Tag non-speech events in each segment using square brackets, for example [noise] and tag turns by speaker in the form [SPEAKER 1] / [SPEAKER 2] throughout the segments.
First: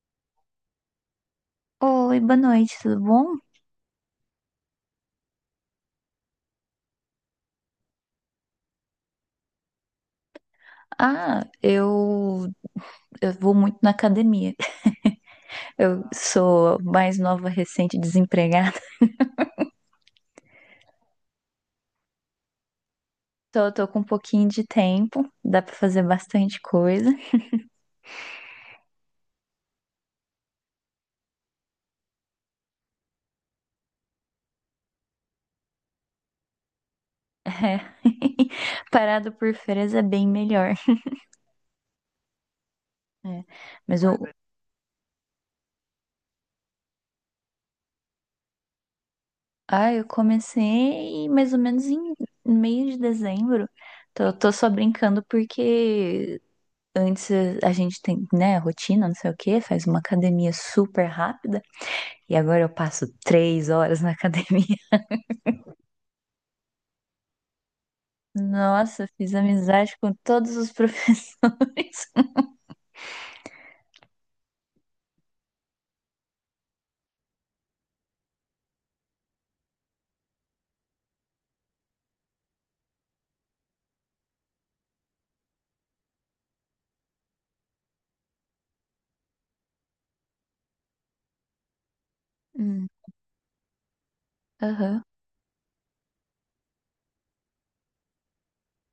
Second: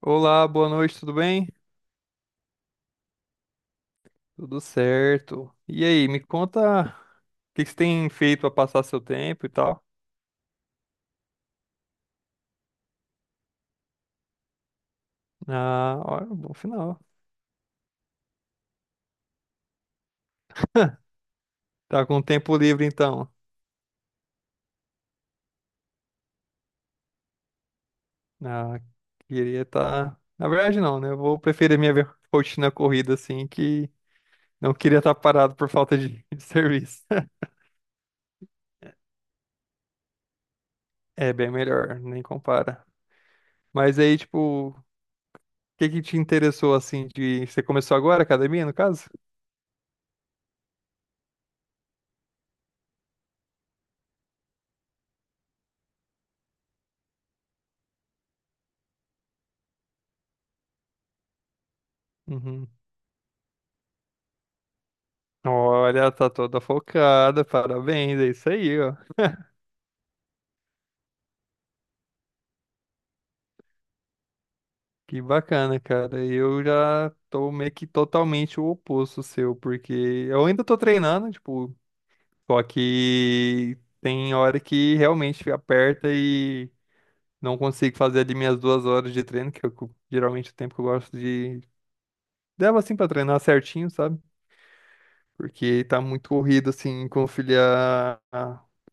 [SPEAKER 1] Olá, boa noite, tudo bem?
[SPEAKER 2] Oi, boa noite, tudo bom?
[SPEAKER 1] Tudo certo. E aí, me conta o que que você tem feito para passar seu tempo e tal?
[SPEAKER 2] Ah, eu vou muito na academia.
[SPEAKER 1] Ah,
[SPEAKER 2] Eu
[SPEAKER 1] olha, bom
[SPEAKER 2] sou
[SPEAKER 1] final.
[SPEAKER 2] mais nova, recente, desempregada.
[SPEAKER 1] Tá com tempo livre então.
[SPEAKER 2] Tô com um pouquinho de tempo, dá pra fazer bastante coisa.
[SPEAKER 1] Ah, queria estar. Na verdade, não, né? Eu vou preferir minha rotina corrida assim, que não queria estar parado por falta de, [laughs] de serviço. [laughs]
[SPEAKER 2] É. [laughs] Parado por férias é bem melhor.
[SPEAKER 1] É bem melhor, nem compara.
[SPEAKER 2] É.
[SPEAKER 1] Mas
[SPEAKER 2] Mas eu,
[SPEAKER 1] aí, tipo, o que que te interessou assim de. Você começou agora a academia, no caso?
[SPEAKER 2] ah, eu comecei mais ou menos em meio de dezembro. Tô só brincando porque antes a gente tem, né, rotina, não sei o quê, faz uma academia super rápida. E agora
[SPEAKER 1] Uhum.
[SPEAKER 2] eu passo 3 horas na academia. [laughs]
[SPEAKER 1] Olha, tá toda focada, parabéns, é isso aí, ó.
[SPEAKER 2] Nossa, fiz amizade com todos os professores. [laughs]
[SPEAKER 1] Que bacana, cara. Eu já tô meio que totalmente o oposto seu, porque eu ainda tô treinando, tipo, só que tem hora que realmente aperta e não consigo fazer ali minhas 2 horas de treino, que é o que geralmente o tempo que eu gosto de. Devo
[SPEAKER 2] Hum,
[SPEAKER 1] assim pra treinar certinho, sabe?
[SPEAKER 2] aham.
[SPEAKER 1] Porque tá muito corrido, assim, conciliar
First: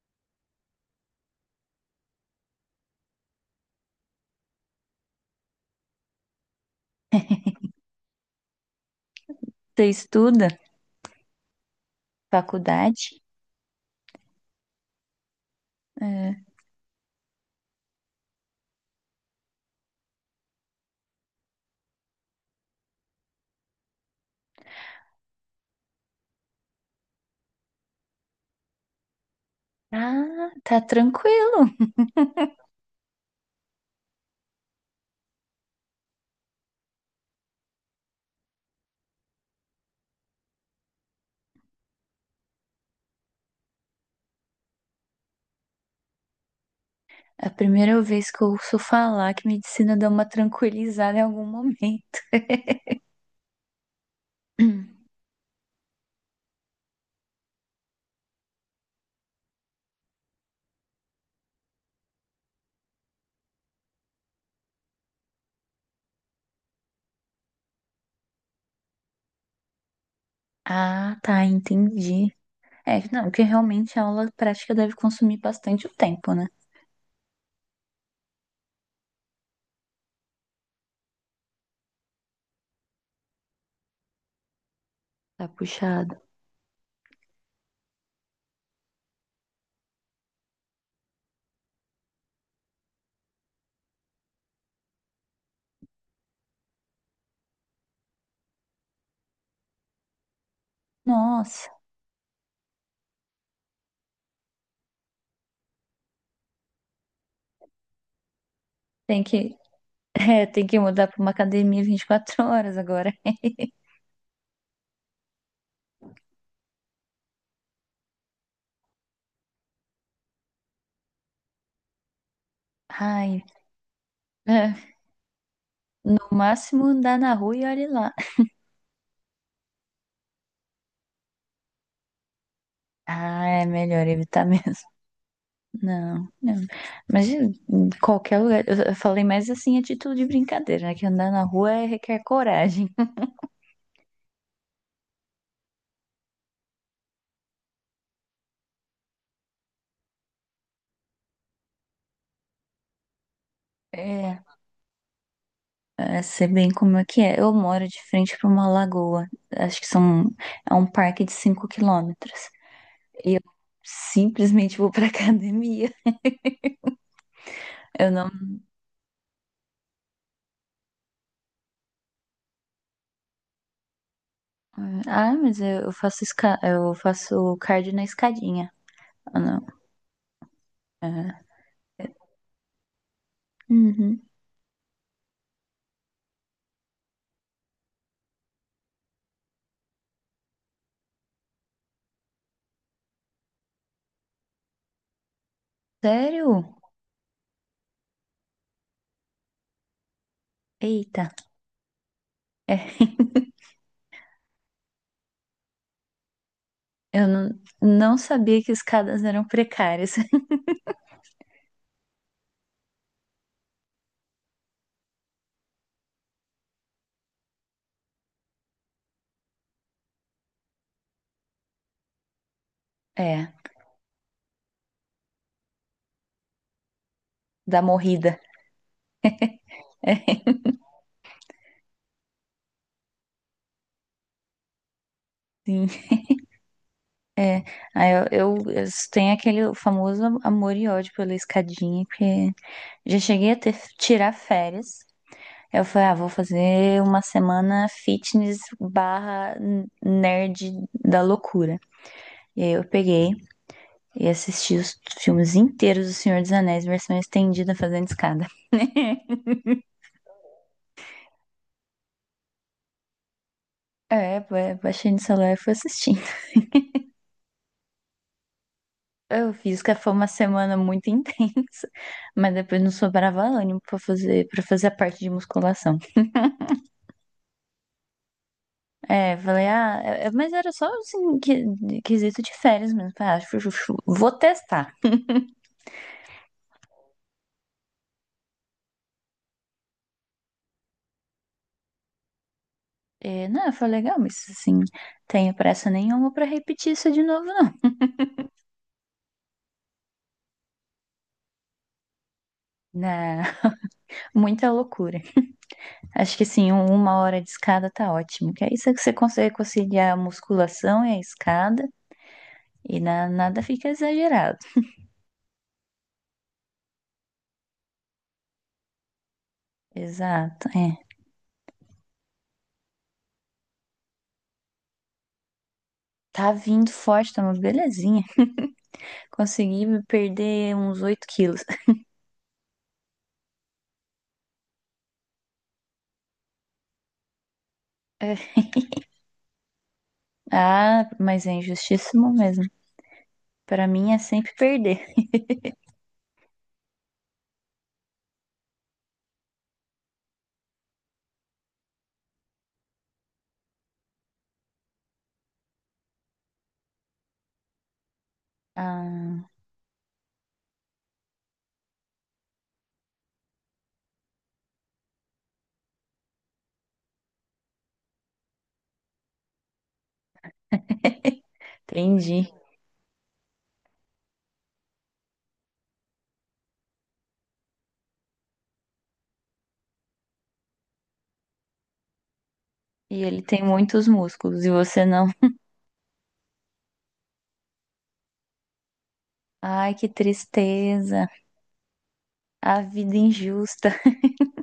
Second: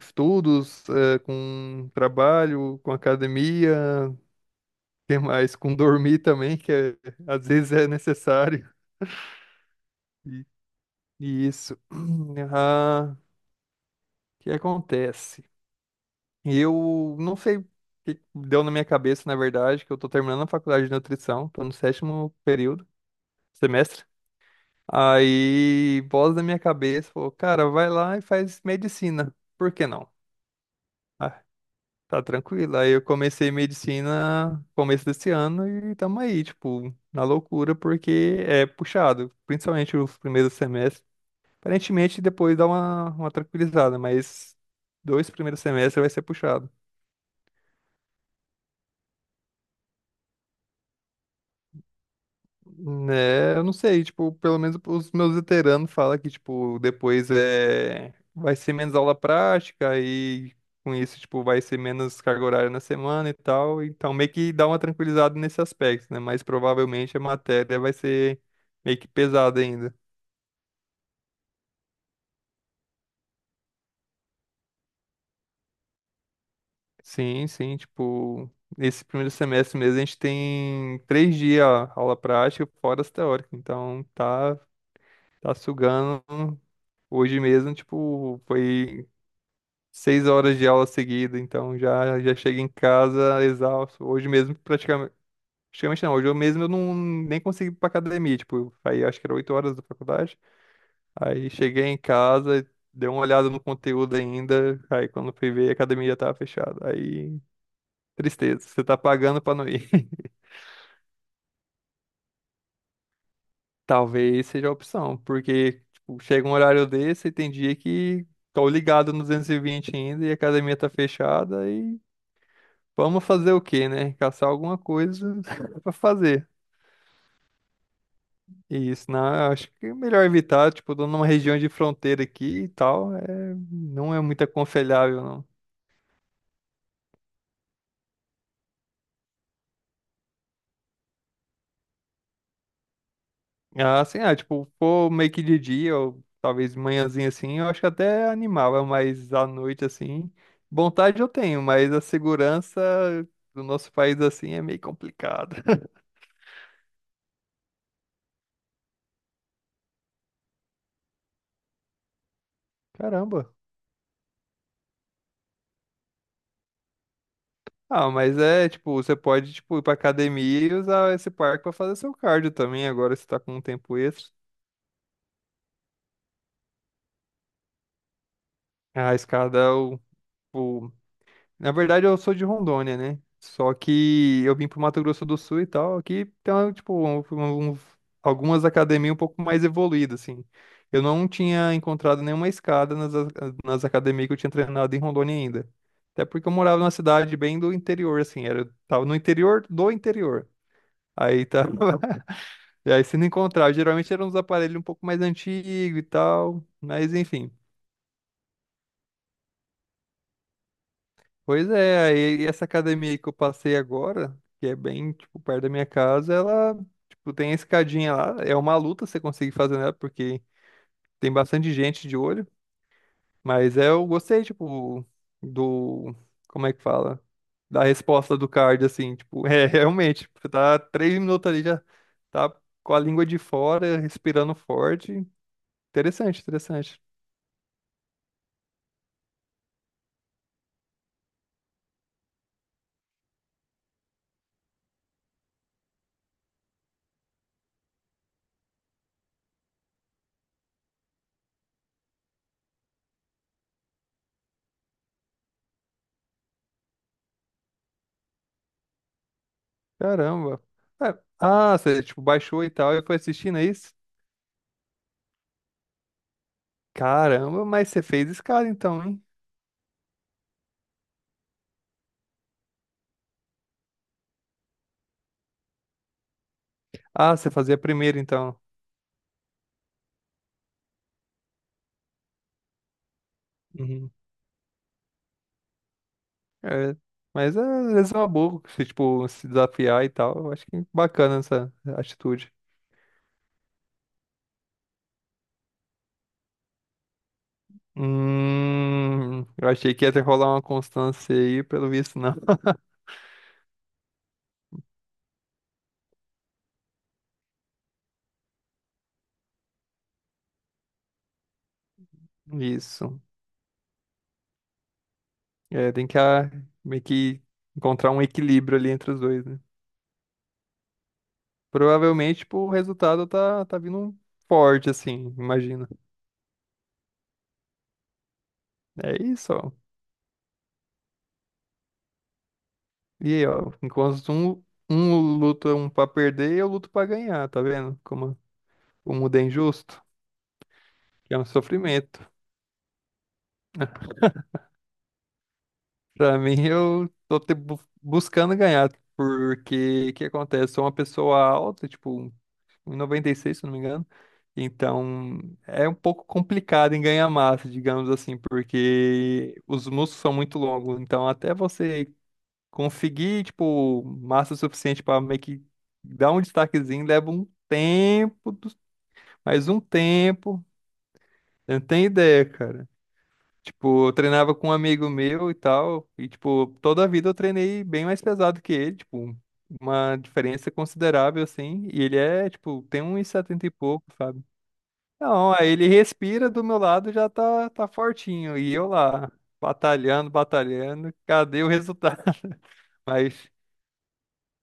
[SPEAKER 1] estudos, com trabalho, com academia. Que mais? Com dormir também, às vezes é necessário.
[SPEAKER 2] Você
[SPEAKER 1] E,
[SPEAKER 2] estuda
[SPEAKER 1] e isso. [clears throat] Ah,
[SPEAKER 2] faculdade?
[SPEAKER 1] o que acontece?
[SPEAKER 2] É.
[SPEAKER 1] Eu não sei o que deu na minha cabeça, na verdade, que eu tô terminando a faculdade de nutrição, tô no sétimo período, semestre. Aí, voz da minha cabeça falou, cara, vai lá e faz medicina. Por que não?
[SPEAKER 2] Ah, tá
[SPEAKER 1] Ah,
[SPEAKER 2] tranquilo.
[SPEAKER 1] tá tranquilo. Aí eu comecei medicina começo desse ano e tamo aí, tipo, na loucura, porque é puxado, principalmente os primeiros semestres. Aparentemente depois dá uma tranquilizada, mas dois primeiros semestres vai ser puxado.
[SPEAKER 2] É a primeira vez que eu ouço falar que medicina dá uma tranquilizada em algum momento. [clears throat]
[SPEAKER 1] Né, eu não sei, tipo, pelo menos
[SPEAKER 2] Hum.
[SPEAKER 1] os meus veteranos falam que, tipo, depois vai ser menos aula prática e com isso, tipo, vai ser menos carga horária na semana e tal. Então, meio que dá uma tranquilizada nesse aspecto, né? Mas provavelmente a matéria vai ser meio que pesada ainda.
[SPEAKER 2] Ah, tá, entendi. É, não, porque realmente a aula prática deve consumir bastante o tempo, né?
[SPEAKER 1] Sim, sim, tipo, nesse primeiro semestre mesmo a gente tem 3 dias aula prática, fora as teóricas. Então, tá,
[SPEAKER 2] Tá
[SPEAKER 1] tá
[SPEAKER 2] puxado.
[SPEAKER 1] sugando. Hoje mesmo, tipo, foi. 6 horas de aula seguida, então já chego em casa exausto. Hoje mesmo, praticamente, praticamente não, hoje eu mesmo eu não nem consegui ir pra academia, tipo, aí acho que era 8 horas da faculdade. Aí
[SPEAKER 2] Nossa,
[SPEAKER 1] cheguei em casa, dei uma olhada no conteúdo ainda, aí quando fui ver a academia já tava fechada. Aí, tristeza, você tá
[SPEAKER 2] tem
[SPEAKER 1] pagando pra
[SPEAKER 2] que,
[SPEAKER 1] não ir.
[SPEAKER 2] [laughs]
[SPEAKER 1] [laughs]
[SPEAKER 2] é, tem que mudar pra uma academia 24 horas agora.
[SPEAKER 1] Talvez seja a opção, porque tipo, chega um horário desse e tem dia que tô ligado no 220 ainda e a academia tá fechada e vamos
[SPEAKER 2] Ai,
[SPEAKER 1] fazer o quê, né? Caçar alguma
[SPEAKER 2] é,
[SPEAKER 1] coisa [laughs] pra
[SPEAKER 2] o
[SPEAKER 1] fazer.
[SPEAKER 2] máximo andar na rua e olhe lá.
[SPEAKER 1] E isso, não, eu acho que é melhor evitar, tipo, tô numa região de fronteira aqui e tal,
[SPEAKER 2] Ah, é melhor
[SPEAKER 1] não é muito
[SPEAKER 2] evitar [laughs] mesmo.
[SPEAKER 1] aconselhável, não.
[SPEAKER 2] Não, não. Mas em qualquer lugar. Eu falei mais assim a título de brincadeira, né? Que andar na rua requer coragem.
[SPEAKER 1] Ah, assim, tipo, pô, meio que de dia, ou talvez manhãzinha assim, eu acho que até animava, mas à noite, assim, vontade eu tenho, mas a segurança do nosso país,
[SPEAKER 2] É,
[SPEAKER 1] assim, é meio complicada. [laughs]
[SPEAKER 2] é, sei bem como é que é. Eu moro de frente para uma lagoa. Acho que é um parque de 5 quilômetros. E eu
[SPEAKER 1] Caramba.
[SPEAKER 2] simplesmente vou pra [laughs] academia. Eu
[SPEAKER 1] Ah,
[SPEAKER 2] não.
[SPEAKER 1] mas é, tipo, você pode, tipo, ir pra academia e usar esse parque pra fazer seu cardio também, agora você tá com um tempo extra.
[SPEAKER 2] Ah, mas eu faço cardio na escadinha.
[SPEAKER 1] A
[SPEAKER 2] Ah,
[SPEAKER 1] escada,
[SPEAKER 2] não.
[SPEAKER 1] eu, o...
[SPEAKER 2] É.
[SPEAKER 1] na verdade,
[SPEAKER 2] é,
[SPEAKER 1] eu sou de Rondônia, né? Só
[SPEAKER 2] Uhum.
[SPEAKER 1] que eu vim pro Mato Grosso do Sul e tal, aqui tem, uma, tipo, algumas academias um pouco mais evoluídas, assim. Eu não tinha encontrado nenhuma escada nas academias que eu tinha treinado em Rondônia ainda. Até porque eu
[SPEAKER 2] Sério?
[SPEAKER 1] morava numa cidade bem do interior, assim, tava no interior do interior.
[SPEAKER 2] Eita.
[SPEAKER 1] Aí tá. [laughs]
[SPEAKER 2] É,
[SPEAKER 1] E aí, se não
[SPEAKER 2] [laughs]
[SPEAKER 1] encontrava, geralmente eram uns aparelhos um pouco mais antigos e tal. Mas
[SPEAKER 2] eu não,
[SPEAKER 1] enfim.
[SPEAKER 2] não sabia que escadas eram precárias. [laughs]
[SPEAKER 1] Pois é, aí essa academia aí que eu passei agora, que é bem, tipo, perto da minha casa, ela, tipo, tem a escadinha lá. É uma luta você conseguir fazer nela, porque tem bastante gente de olho.
[SPEAKER 2] É,
[SPEAKER 1] Mas é, eu gostei, tipo, do. Como é que fala?
[SPEAKER 2] da
[SPEAKER 1] Da
[SPEAKER 2] morrida.
[SPEAKER 1] resposta do card, assim, tipo, [laughs] é realmente, tipo, você
[SPEAKER 2] [laughs]
[SPEAKER 1] tá 3 minutos ali já tá com a língua de fora, respirando forte.
[SPEAKER 2] Sim,
[SPEAKER 1] Interessante, interessante.
[SPEAKER 2] é. Aí eu tenho aquele famoso amor e ódio pela escadinha, porque já cheguei a tirar férias. Eu falei, ah, vou fazer uma semana fitness barra nerd da loucura. E aí e assisti os filmes inteiros do Senhor dos Anéis, versão estendida, fazendo escada. [laughs]
[SPEAKER 1] Caramba. É, ah, você, tipo, baixou e tal e foi assistindo, é isso?
[SPEAKER 2] é, baixei no celular e fui assistindo.
[SPEAKER 1] Caramba, mas você fez escala então, hein?
[SPEAKER 2] Eu fiz que foi uma semana muito intensa, mas depois não sobrava ânimo para fazer a parte de musculação.
[SPEAKER 1] Ah, você fazia primeiro então.
[SPEAKER 2] É, falei, ah, mas era só assim, quesito de férias mesmo. Falei, ah,
[SPEAKER 1] Uhum.
[SPEAKER 2] vou testar.
[SPEAKER 1] É, mas é, às vezes é uma boa, você, tipo, se desafiar e tal. Eu acho que é bacana essa atitude.
[SPEAKER 2] E, não, foi legal, mas assim, tenho pressa nenhuma pra repetir isso de novo, não.
[SPEAKER 1] Eu achei que ia ter que rolar uma constância aí, pelo visto, não. [laughs]
[SPEAKER 2] Na, [laughs] muita loucura. Acho que assim, uma hora de escada tá ótimo, que aí você consegue conciliar a musculação e a escada e
[SPEAKER 1] Isso.
[SPEAKER 2] nada fica exagerado.
[SPEAKER 1] É, tem que meio que encontrar um equilíbrio ali entre os dois, né?
[SPEAKER 2] Exato, é.
[SPEAKER 1] Provavelmente, tipo, o resultado tá vindo forte, assim, imagino.
[SPEAKER 2] Tá vindo forte, tá uma belezinha.
[SPEAKER 1] É isso, ó.
[SPEAKER 2] Consegui perder uns 8 quilos. [laughs]
[SPEAKER 1] E aí, ó, enquanto um, luta um pra perder, eu luto pra ganhar, tá vendo? Como
[SPEAKER 2] É.
[SPEAKER 1] o mundo é injusto,
[SPEAKER 2] Ah,
[SPEAKER 1] que é um
[SPEAKER 2] mas é
[SPEAKER 1] sofrimento.
[SPEAKER 2] injustíssimo mesmo. Pra mim é sempre perder.
[SPEAKER 1] Pra mim, eu tô buscando ganhar, porque o que acontece? Sou uma pessoa alta, tipo, 1,96, se não me engano. Então, é um pouco complicado em ganhar massa, digamos assim,
[SPEAKER 2] Ah,
[SPEAKER 1] porque os músculos são muito longos. Então, até você conseguir, tipo, massa suficiente para meio que dar um destaquezinho leva um tempo, mais um tempo. Eu não tenho ideia,
[SPEAKER 2] entendi.
[SPEAKER 1] cara. Tipo, eu treinava com um amigo meu e tal, e, tipo, toda a vida eu treinei bem mais pesado que ele, tipo, uma diferença considerável, assim, e ele é, tipo, tem
[SPEAKER 2] E
[SPEAKER 1] uns
[SPEAKER 2] ele tem
[SPEAKER 1] 70 e pouco,
[SPEAKER 2] muitos
[SPEAKER 1] sabe?
[SPEAKER 2] músculos e você não.
[SPEAKER 1] Não, aí ele respira do meu lado já tá fortinho, e eu lá,
[SPEAKER 2] Ai, que
[SPEAKER 1] batalhando, batalhando,
[SPEAKER 2] tristeza.
[SPEAKER 1] cadê o resultado? [laughs]
[SPEAKER 2] A vida
[SPEAKER 1] Mas
[SPEAKER 2] injusta.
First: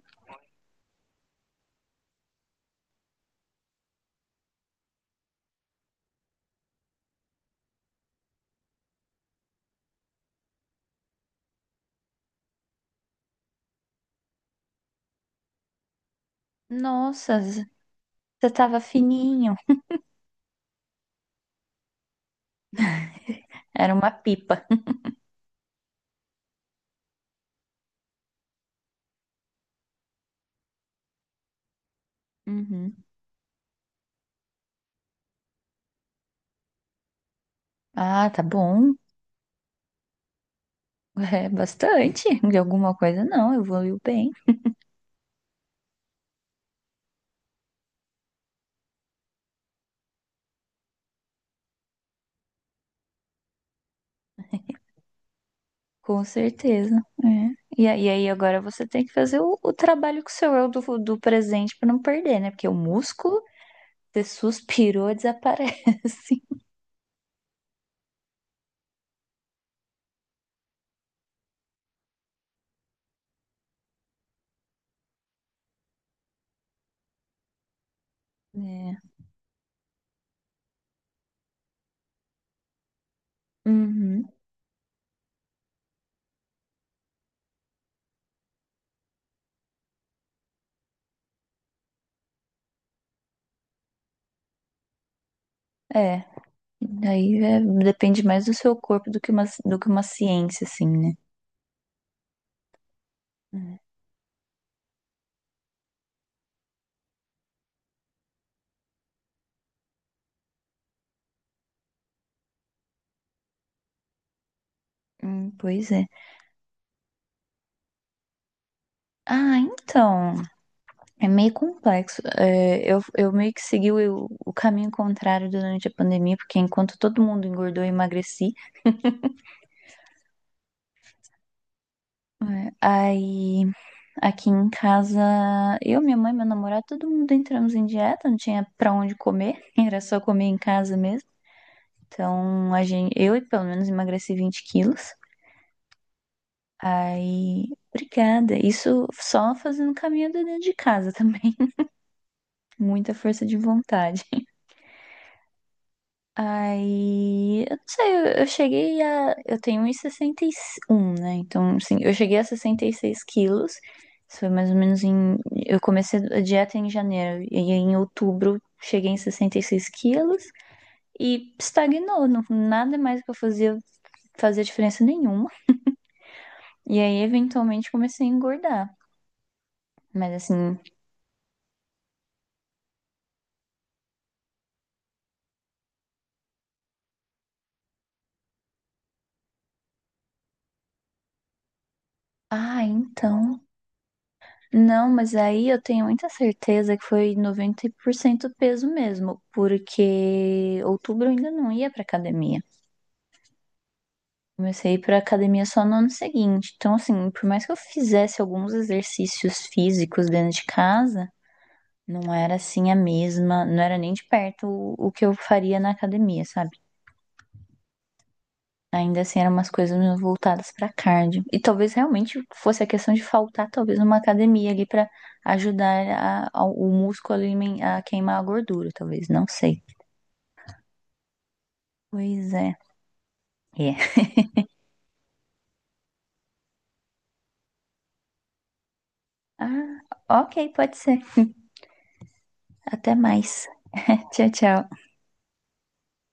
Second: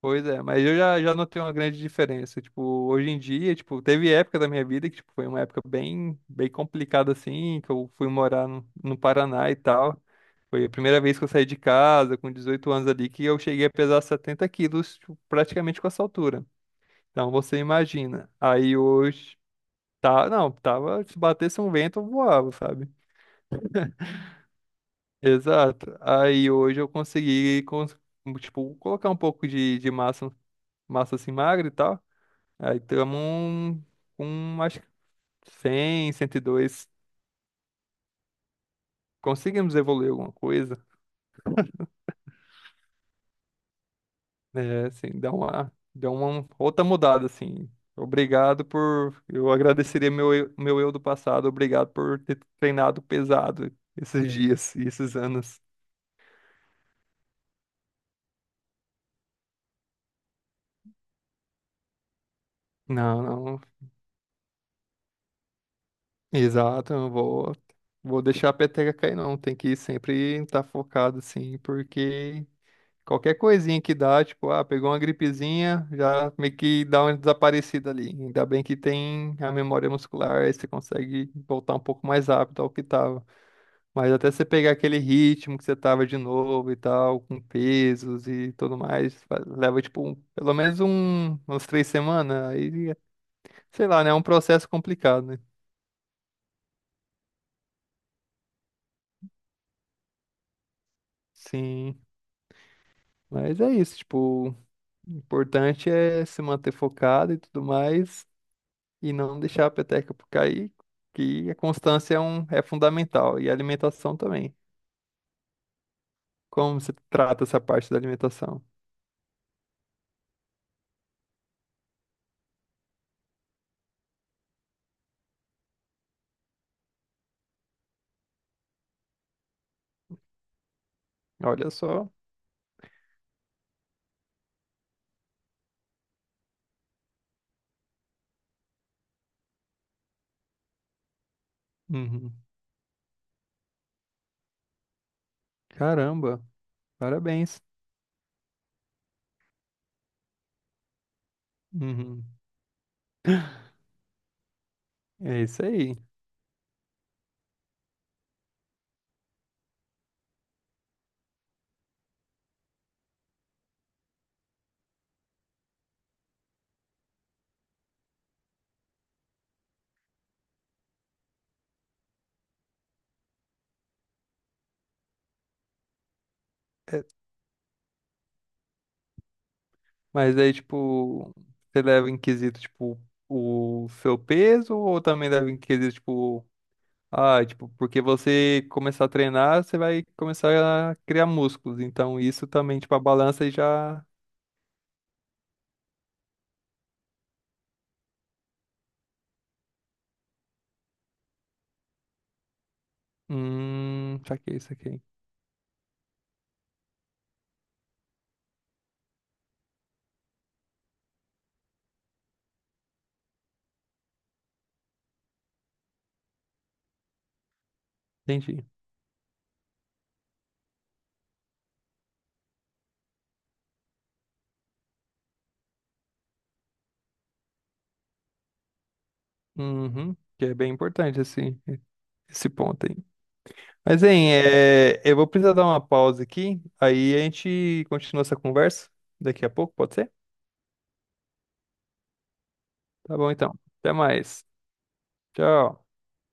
[SPEAKER 1] Pois é, mas eu já notei uma grande diferença. Tipo, hoje em dia, tipo, teve época da minha vida que tipo, foi uma época bem, bem complicada, assim, que eu fui morar no Paraná e tal. Foi a primeira vez que eu saí de casa, com 18 anos ali, que eu cheguei a pesar 70 quilos, tipo, praticamente com essa altura. Então,
[SPEAKER 2] Nossa,
[SPEAKER 1] você imagina.
[SPEAKER 2] você
[SPEAKER 1] Aí
[SPEAKER 2] tava
[SPEAKER 1] hoje,
[SPEAKER 2] fininho.
[SPEAKER 1] tá, não, tava, se batesse um vento, eu voava, sabe?
[SPEAKER 2] Era uma pipa.
[SPEAKER 1] Exato. Aí hoje eu consegui, tipo, colocar um pouco de massa assim magra e tal. Aí
[SPEAKER 2] Uhum.
[SPEAKER 1] estamos com acho que 100, 102.
[SPEAKER 2] Ah, tá bom.
[SPEAKER 1] Conseguimos evoluir alguma coisa,
[SPEAKER 2] [laughs] É bastante. De alguma coisa, não. Evoluiu bem.
[SPEAKER 1] né? Assim, dá uma, deu uma outra mudada, assim. Obrigado por. Eu agradeceria meu eu do passado, obrigado por ter treinado pesado esses Sim. dias e esses anos.
[SPEAKER 2] Com certeza. É. E aí agora você tem que fazer o trabalho com o seu eu do presente pra não perder, né? Porque o
[SPEAKER 1] Não,
[SPEAKER 2] músculo,
[SPEAKER 1] não.
[SPEAKER 2] você suspirou, desaparece. [laughs]
[SPEAKER 1] Exato, eu não vou deixar a peteca cair, não. Tem que sempre estar focado, assim, porque. Qualquer coisinha que dá, tipo, pegou uma gripezinha, já meio que dá uma desaparecida ali. Ainda bem que
[SPEAKER 2] É.
[SPEAKER 1] tem a memória muscular, aí você consegue voltar um pouco mais rápido ao que tava. Mas
[SPEAKER 2] Uhum.
[SPEAKER 1] até você pegar aquele ritmo que você tava de novo e tal, com pesos e tudo mais, leva, tipo, pelo menos um, umas 3 semanas. Aí, sei lá, né? É um processo complicado, né?
[SPEAKER 2] É. Daí é, depende mais do seu corpo do que uma, ciência, assim, né?
[SPEAKER 1] Sim, mas é
[SPEAKER 2] É.
[SPEAKER 1] isso, tipo, o importante é se manter focado e tudo mais. E não deixar a peteca por cair, que a constância é fundamental e a alimentação também.
[SPEAKER 2] Pois é.
[SPEAKER 1] Como você trata essa parte da alimentação?
[SPEAKER 2] Ah, então. É meio complexo. É, eu meio que segui o caminho contrário durante a pandemia, porque enquanto todo mundo engordou, eu emagreci.
[SPEAKER 1] Olha só.
[SPEAKER 2] É, aí aqui em casa, eu, minha mãe, meu namorado, todo mundo entramos em dieta, não tinha pra onde comer, [laughs] era só comer em casa mesmo.
[SPEAKER 1] Uhum.
[SPEAKER 2] Então, eu pelo menos emagreci 20 quilos.
[SPEAKER 1] Caramba, parabéns.
[SPEAKER 2] Aí, obrigada. Isso só fazendo caminhada dentro de casa também. [laughs]
[SPEAKER 1] Uhum.
[SPEAKER 2] Muita força de vontade.
[SPEAKER 1] É isso aí.
[SPEAKER 2] Aí, eu não sei, eu cheguei a. Eu tenho 1,61, né? Então, assim, eu cheguei a 66 quilos. Isso foi mais ou menos em. Eu comecei a dieta em janeiro, e aí em outubro cheguei em 66 quilos e estagnou. Não, nada mais que eu fazia diferença nenhuma. E
[SPEAKER 1] É,
[SPEAKER 2] aí, eventualmente, comecei a engordar. Mas
[SPEAKER 1] mas aí,
[SPEAKER 2] assim,
[SPEAKER 1] tipo, você leva em quesito, tipo, o seu peso ou também leva em quesito, tipo, tipo, porque você começar a treinar, você vai começar a criar músculos. Então, isso também,
[SPEAKER 2] ah,
[SPEAKER 1] tipo, a balança
[SPEAKER 2] então.
[SPEAKER 1] já.
[SPEAKER 2] Não, mas aí eu tenho muita certeza que foi 90% peso mesmo, porque outubro eu ainda não ia pra academia.
[SPEAKER 1] Saquei,
[SPEAKER 2] Comecei a ir
[SPEAKER 1] saquei.
[SPEAKER 2] pra academia só no ano seguinte. Então, assim, por mais que eu fizesse alguns exercícios físicos dentro de casa, não era assim a mesma, não era nem de perto o que eu faria na academia, sabe?
[SPEAKER 1] Entendi.
[SPEAKER 2] Ainda assim, eram umas coisas meio voltadas pra cardio. E talvez realmente fosse a questão de faltar, talvez, uma academia ali pra ajudar o músculo ali a queimar a gordura, talvez. Não sei.
[SPEAKER 1] Uhum, que é bem importante assim, esse
[SPEAKER 2] Pois é.
[SPEAKER 1] ponto aí.
[SPEAKER 2] É.
[SPEAKER 1] Mas, hein, eu vou precisar dar uma pausa aqui, aí a gente continua essa conversa daqui a pouco, pode
[SPEAKER 2] Ah,
[SPEAKER 1] ser?
[SPEAKER 2] ok, pode ser. Até
[SPEAKER 1] Tá bom, então.
[SPEAKER 2] mais.
[SPEAKER 1] Até mais.
[SPEAKER 2] Tchau, tchau.
[SPEAKER 1] Tchau.